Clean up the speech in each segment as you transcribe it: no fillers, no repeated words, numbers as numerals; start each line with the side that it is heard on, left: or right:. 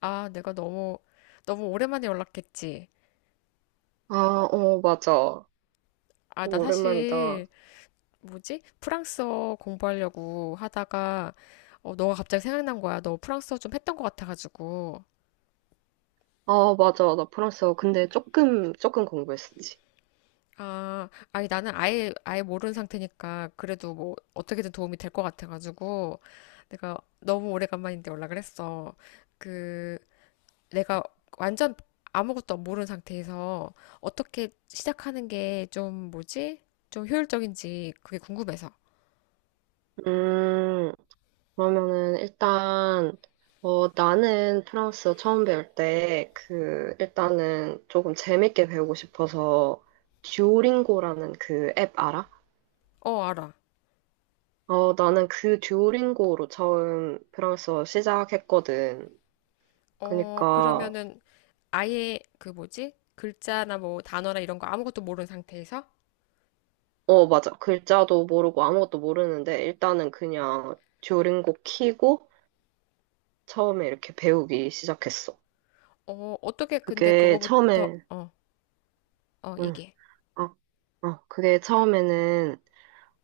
left: 아, 내가 너무, 너무 오랜만에 연락했지.
right: 아, 어, 맞아.
left: 아, 나
right: 오랜만이다.
left: 사실, 뭐지? 프랑스어 공부하려고 하다가, 어, 너가 갑자기 생각난 거야. 너 프랑스어 좀 했던 것 같아가지고.
right: 아, 맞아. 나 프랑스어. 근데 조금 공부했었지.
left: 아, 아니, 나는 아예, 아예 모르는 상태니까, 그래도 뭐, 어떻게든 도움이 될 것 같아가지고, 내가 너무 오래간만인데 연락을 했어. 그, 내가 완전 아무것도 모르는 상태에서, 어떻게 시작하는 게 좀, 뭐지? 좀 효율적인지, 그게 궁금해서.
right: 음, 그러면은 일단, 나는 프랑스어 처음 배울 때, 그, 일단은 조금 재밌게 배우고 싶어서, 듀오링고라는 그 앱 알아?
left: 어, 알아.
right: 나는 그 듀오링고로 처음 프랑스어 시작했거든.
left: 어,
right: 그니까,
left: 그러면은 아예 그 뭐지? 글자나 뭐 단어나 이런 거 아무것도 모르는 상태에서
right: 어, 맞아. 글자도 모르고 아무것도 모르는데, 일단은 그냥 듀오링고 키고, 처음에 이렇게 배우기 시작했어.
left: 어, 어떻게 근데
right: 그게
left: 그거부터
right: 처음에,
left: 어, 어,
right: 응,
left: 얘기해.
right: 어, 그게 처음에는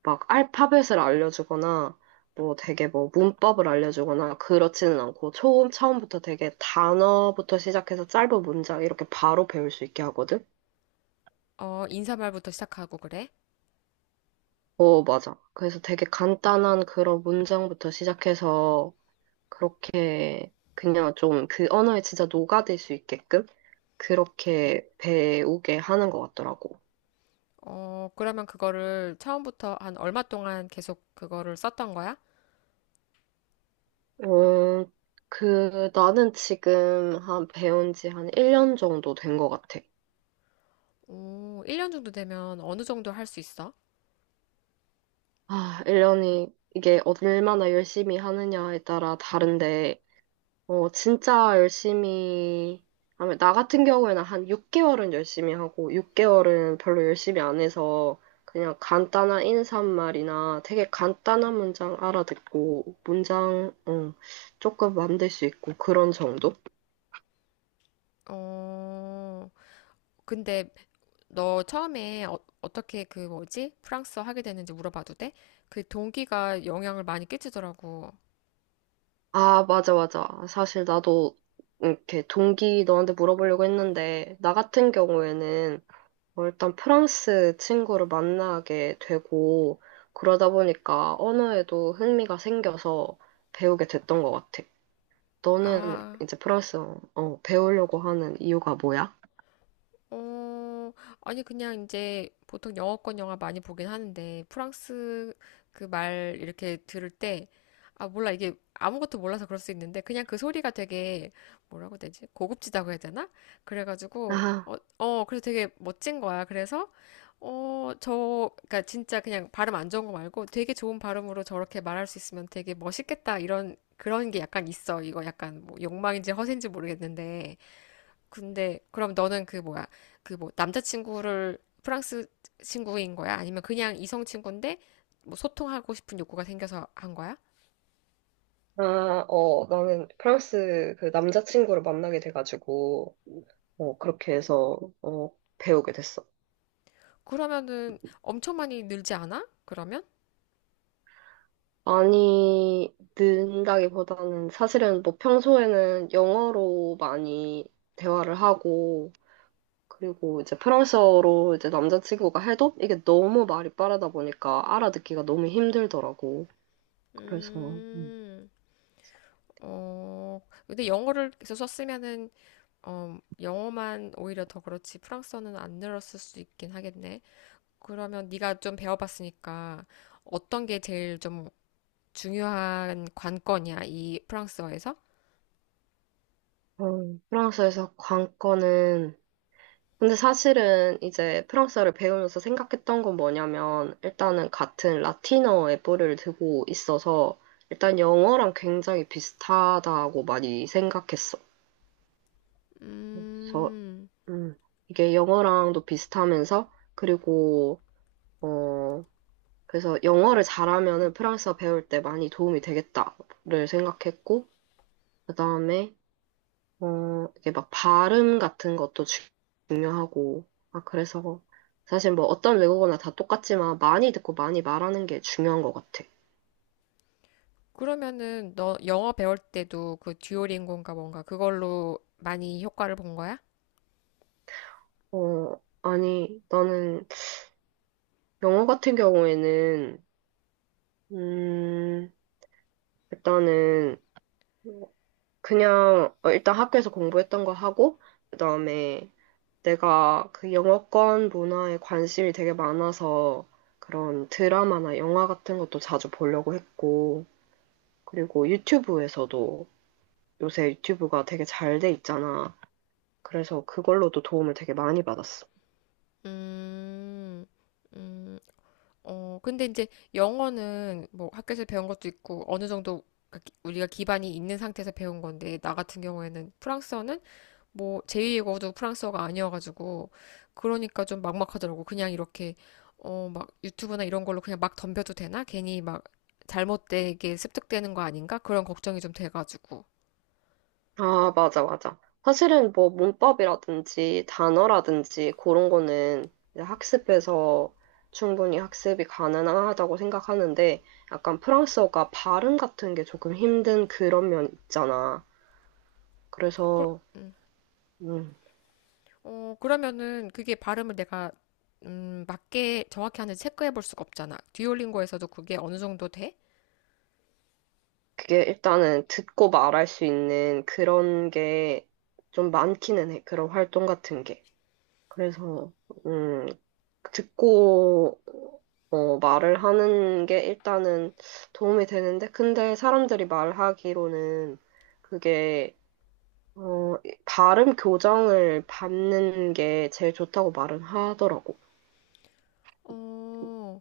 right: 막 알파벳을 알려주거나, 뭐 되게 뭐 문법을 알려주거나 그렇지는 않고 처음 처음부터 되게 단어부터 시작해서 짧은 문장 이렇게 바로 배울 수 있게 하거든?
left: 어, 인사말부터 시작하고 그래?
right: 어, 맞아. 그래서 되게 간단한 그런 문장부터 시작해서 그렇게 그냥 좀 그 언어에 진짜 녹아들 수 있게끔 그렇게 배우게 하는 것 같더라고.
left: 어, 그러면 그거를 처음부터 한 얼마 동안 계속 그거를 썼던 거야?
right: 어, 그, 나는 지금 한 배운 지 한 1년 정도 된 것 같아.
left: 오, 1년 정도 되면 어느 정도 할 수 있어?
right: 아, 1년이, 이게 얼마나 열심히 하느냐에 따라 다른데, 진짜 열심히 하면, 나 같은 경우에는 한 6개월은 열심히 하고, 6개월은 별로 열심히 안 해서, 그냥 간단한 인사말이나 되게 간단한 문장 알아듣고, 문장, 조금 만들 수 있고, 그런 정도?
left: 어, 근데 너 처음에 어, 어떻게 그 뭐지? 프랑스어 하게 됐는지 물어봐도 돼? 그 동기가 영향을 많이 끼치더라고.
right: 아, 맞아, 맞아. 사실 나도 이렇게 동기 너한테 물어보려고 했는데, 나 같은 경우에는 일단 프랑스 친구를 만나게 되고, 그러다 보니까 언어에도 흥미가 생겨서 배우게 됐던 것 같아. 너는
left: 아,
right: 이제 프랑스어 배우려고 하는 이유가 뭐야?
left: 어, 아니, 그냥 이제 보통 영어권 영화 많이 보긴 하는데, 프랑스 그 말 이렇게 들을 때, 아, 몰라. 이게 아무것도 몰라서 그럴 수 있는데, 그냥 그 소리가 되게, 뭐라고 해야 되지? 고급지다고 해야 되나? 그래가지고,
right: 아,
left: 어, 어, 그래서 되게 멋진 거야. 그래서, 어, 저, 그니까 진짜 그냥 발음 안 좋은 거 말고 되게 좋은 발음으로 저렇게 말할 수 있으면 되게 멋있겠다. 이런, 그런 게 약간 있어. 이거 약간 뭐 욕망인지 허세인지 모르겠는데. 근데 그럼 너는 그 뭐야? 그 뭐 남자친구를 프랑스 친구인 거야? 아니면 그냥 이성 친구인데 뭐 소통하고 싶은 욕구가 생겨서 한 거야?
right: 아, 나는 프랑스 그 남자친구를 만나게 돼가지고, 그렇게 해서 배우게 됐어.
left: 그러면은 엄청 많이 늘지 않아? 그러면?
right: 많이 는다기보다는 사실은 뭐 평소에는 영어로 많이 대화를 하고, 그리고 이제 프랑스어로 이제 남자친구가 해도 이게 너무 말이 빠르다 보니까 알아듣기가 너무 힘들더라고. 그래서
left: 음. 어, 근데 영어를 계속 썼으면은 어, 영어만 오히려 더 그렇지 프랑스어는 안 늘었을 수 있긴 하겠네. 그러면 네가 좀 배워봤으니까 어떤 게 제일 좀 중요한 관건이야, 이 프랑스어에서?
right: 어, 프랑스에서 관건은, 근데 사실은 이제 프랑스어를 배우면서 생각했던 건 뭐냐면, 일단은 같은 라틴어의 뿌리를 두고 있어서 일단 영어랑 굉장히 비슷하다고 많이 생각했어. 그래서
left: 음,
right: 음, 이게 영어랑도 비슷하면서, 그리고 어 그래서 영어를 잘하면은 프랑스어 배울 때 많이 도움이 되겠다를 생각했고, 그다음에 이게 막 발음 같은 것도 중요하고, 아 그래서 사실 뭐 어떤 외국어나 다 똑같지만 많이 듣고 많이 말하는 게 중요한 것 같아.
left: 그러면은 너 영어 배울 때도 그 듀오링고인가 뭔가 그걸로 많이 효과를 본 거야?
right: 아니, 나는 영어 같은 경우에는 음 일단은 어, 그냥 일단 학교에서 공부했던 거 하고, 그다음에 내가 그 영어권 문화에 관심이 되게 많아서 그런 드라마나 영화 같은 것도 자주 보려고 했고, 그리고 유튜브에서도, 요새 유튜브가 되게 잘 돼 있잖아. 그래서 그걸로도 도움을 되게 많이 받았어.
left: 음, 음, 어, 근데 이제 영어는 뭐 학교에서 배운 것도 있고 어느 정도 우리가 기반이 있는 상태에서 배운 건데 나 같은 경우에는 프랑스어는 뭐 제2외국어도 프랑스어가 아니어가지고 그러니까 좀 막막하더라고. 그냥 이렇게 어 막 유튜브나 이런 걸로 그냥 막 덤벼도 되나? 괜히 막 잘못되게 습득되는 거 아닌가? 그런 걱정이 좀 돼가지고.
right: 아, 맞아, 맞아. 사실은 뭐 문법이라든지 단어라든지 그런 거는 이제 학습해서 충분히 학습이 가능하다고 생각하는데, 약간 프랑스어가 발음 같은 게 조금 힘든 그런 면 있잖아.
left: 그,
right: 그래서, 음,
left: 어 그러면은 그게 발음을 내가 맞게 정확히 하는지 체크해 볼 수가 없잖아. 듀오링고에서도 그게 어느 정도 돼?
right: 그게 일단은 듣고 말할 수 있는 그런 게 좀 많기는 해. 그런 활동 같은 게. 그래서, 음, 듣고 말을 하는 게 일단은 도움이 되는데, 근데 사람들이 말하기로는 그게 어, 발음 교정을 받는 게 제일 좋다고 말은 하더라고.
left: 어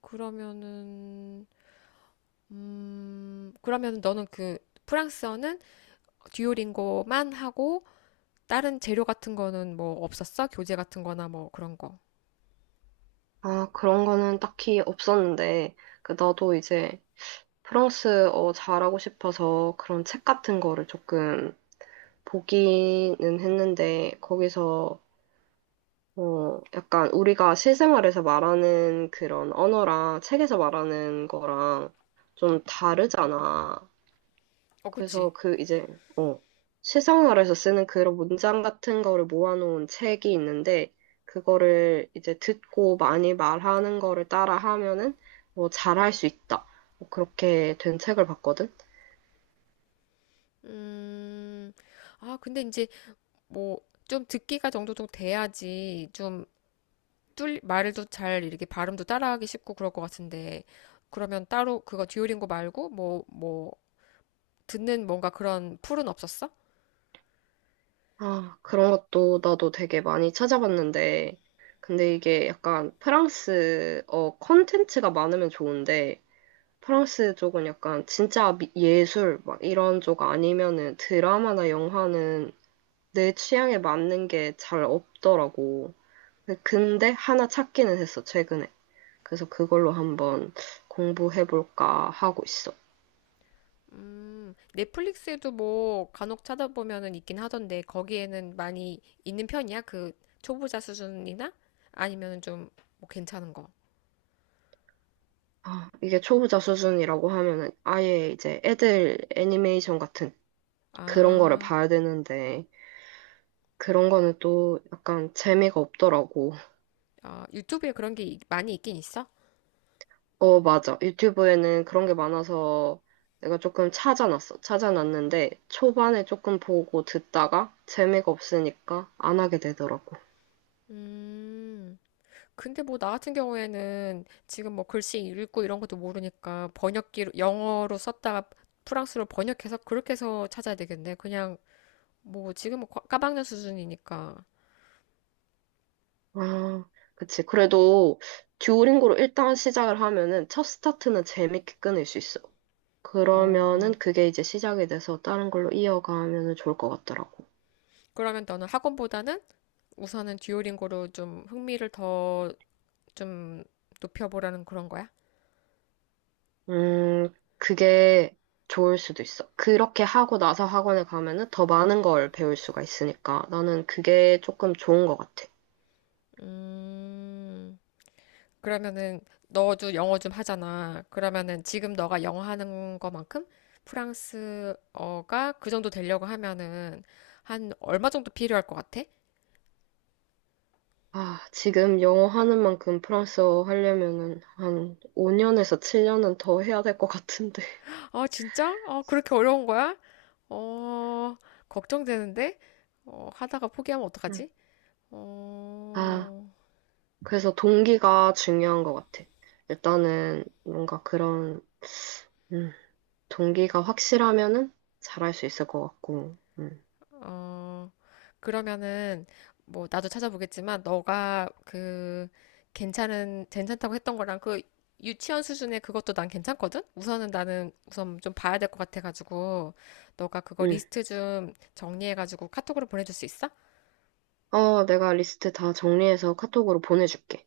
left: 그러면은 그러면은 너는 그 프랑스어는 듀오링고만 하고 다른 재료 같은 거는 뭐 없었어? 교재 같은 거나 뭐 그런 거.
right: 아, 그런 거는 딱히 없었는데, 그 나도 이제 프랑스어 잘하고 싶어서 그런 책 같은 거를 조금 보기는 했는데, 거기서 약간 우리가 실생활에서 말하는 그런 언어랑 책에서 말하는 거랑 좀 다르잖아.
left: 어, 그치.
right: 그래서 그 이제, 어, 실생활에서 쓰는 그런 문장 같은 거를 모아놓은 책이 있는데, 그거를 이제 듣고 많이 말하는 거를 따라 하면은 뭐 잘할 수 있다, 뭐 그렇게 된 책을 봤거든.
left: 음, 아, 근데 이제 뭐 좀 듣기가 정도 좀 돼야지 좀 말도 잘 이렇게 발음도 따라하기 쉽고 그럴 것 같은데. 그러면 따로 그거 듀오링고 말고 뭐, 뭐, 듣는 뭔가 그런 풀은 없었어?
right: 아, 그런 것도 나도 되게 많이 찾아봤는데, 근데 이게 약간 프랑스어 컨텐츠가 많으면 좋은데, 프랑스 쪽은 약간 진짜 예술 막 이런 쪽 아니면은 드라마나 영화는 내 취향에 맞는 게 잘 없더라고. 근데 하나 찾기는 했어, 최근에. 그래서 그걸로 한번 공부해볼까 하고 있어.
left: 넷플릭스에도 뭐 간혹 찾아보면은 있긴 하던데 거기에는 많이 있는 편이야? 그 초보자 수준이나 아니면은 좀뭐 괜찮은 거.
right: 아, 이게 초보자 수준이라고 하면은 아예 이제 애들 애니메이션 같은 그런 거를
left: 아.
right: 봐야 되는데, 그런 거는 또 약간 재미가 없더라고.
left: 아, 유튜브에 그런 게 많이 있긴 있어?
right: 어, 맞아. 유튜브에는 그런 게 많아서 내가 조금 찾아놨어. 찾아놨는데 초반에 조금 보고 듣다가 재미가 없으니까 안 하게 되더라고.
left: 음, 근데 뭐 나 같은 경우에는 지금 뭐 글씨 읽고 이런 것도 모르니까 번역기로, 영어로 썼다가 프랑스로 번역해서 그렇게 해서 찾아야 되겠네. 그냥 뭐 지금 뭐 까막눈 수준이니까.
right: 아, 그치. 그래도 듀오링고로 일단 시작을 하면은 첫 스타트는 재밌게 끊을 수 있어. 그러면은
left: 어,
right: 그게 이제 시작이 돼서 다른 걸로 이어가면은 좋을 것 같더라고.
left: 그러면 너는 학원보다는 우선은 듀오링고로 좀 흥미를 더 좀 높여보라는 그런 거야?
right: 음, 그게 좋을 수도 있어. 그렇게 하고 나서 학원에 가면은 더 많은 걸 배울 수가 있으니까 나는 그게 조금 좋은 것 같아.
left: 음, 그러면은 너도 영어 좀 하잖아. 그러면은 지금 너가 영어 하는 거만큼 프랑스어가 그 정도 되려고 하면은 한 얼마 정도 필요할 것 같아?
right: 아, 지금 영어 하는 만큼 프랑스어 하려면은 한 5년에서 7년은 더 해야 될 것 같은데.
left: 아, 진짜? 어, 그렇게 어려운 거야? 어, 걱정되는데? 어, 하다가 포기하면
right: 음.
left: 어떡하지?
right: 아,
left: 어,
right: 그래서 동기가 중요한 것 같아. 일단은 뭔가 그런, 음, 동기가 확실하면은 잘할 수 있을 것 같고,
left: 어, 그러면은, 뭐, 나도 찾아보겠지만, 너가 그, 괜찮다고 했던 거랑 그, 유치원 수준의 그것도 난 괜찮거든? 우선은 나는 우선 좀 봐야 될 것 같아가지고, 너가 그거
right: 음.
left: 리스트 좀 정리해가지고 카톡으로 보내줄 수 있어?
right: 어, 내가 리스트 다 정리해서 카톡으로 보내줄게.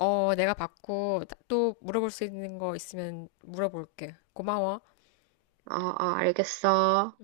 left: 어, 내가 받고 또 물어볼 수 있는 거 있으면 물어볼게. 고마워.
right: 어, 어, 알겠어.